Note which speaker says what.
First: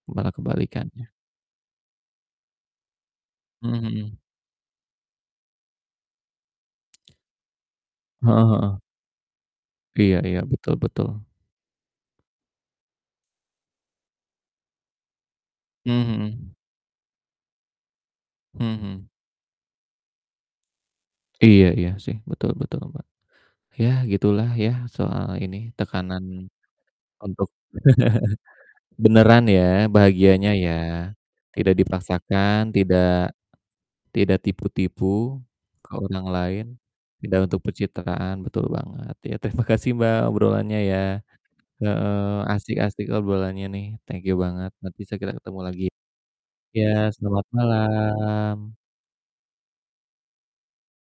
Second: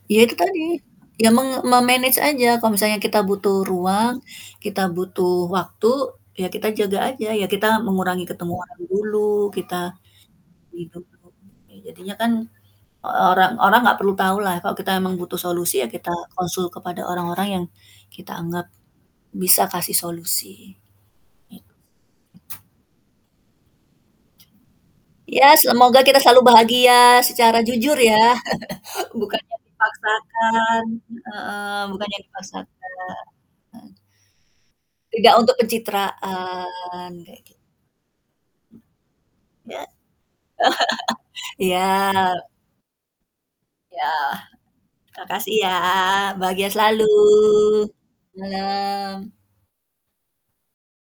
Speaker 1: Iya
Speaker 2: Malah
Speaker 1: itu tadi,
Speaker 2: kebalikannya.
Speaker 1: ya menge me-manage aja kalau misalnya kita butuh
Speaker 2: Mhm
Speaker 1: ruang,
Speaker 2: mhm.
Speaker 1: kita butuh waktu, ya kita jaga aja, ya kita mengurangi ketemuan
Speaker 2: Heeh-heeh.
Speaker 1: dulu, kita
Speaker 2: Iya iya, betul
Speaker 1: hidup
Speaker 2: betul.
Speaker 1: dulu jadinya kan orang orang nggak perlu tahu lah kalau kita memang butuh solusi ya
Speaker 2: Mmm,
Speaker 1: kita
Speaker 2: mhm.
Speaker 1: konsul kepada orang-orang yang kita anggap
Speaker 2: Mhm.
Speaker 1: bisa kasih solusi,
Speaker 2: Iya
Speaker 1: gitu.
Speaker 2: iya sih betul betul loh, Mbak, ya gitulah ya soal
Speaker 1: Iya
Speaker 2: ini
Speaker 1: semoga kita
Speaker 2: tekanan
Speaker 1: selalu bahagia
Speaker 2: untuk
Speaker 1: secara jujur ya, bukan
Speaker 2: beneran
Speaker 1: yang
Speaker 2: ya bahagianya ya,
Speaker 1: dipaksakan
Speaker 2: tidak
Speaker 1: heeh, bukan yang
Speaker 2: dipaksakan,
Speaker 1: dipaksakan,
Speaker 2: tidak
Speaker 1: mhm.
Speaker 2: tidak tipu-tipu
Speaker 1: Tidak untuk
Speaker 2: ke orang lain,
Speaker 1: pencitraan,
Speaker 2: tidak
Speaker 1: kayak git
Speaker 2: untuk pencitraan betul banget ya terima
Speaker 1: Ya?
Speaker 2: kasih, Mbak, obrolannya ya, heeh,
Speaker 1: Iya.
Speaker 2: asik-asik ngobrolannya nih
Speaker 1: Ya,
Speaker 2: thank you banget, nanti segera
Speaker 1: makasih
Speaker 2: ketemu
Speaker 1: ya.
Speaker 2: lagi,
Speaker 1: Bahagia selalu,
Speaker 2: ya selamat malam.
Speaker 1: malem.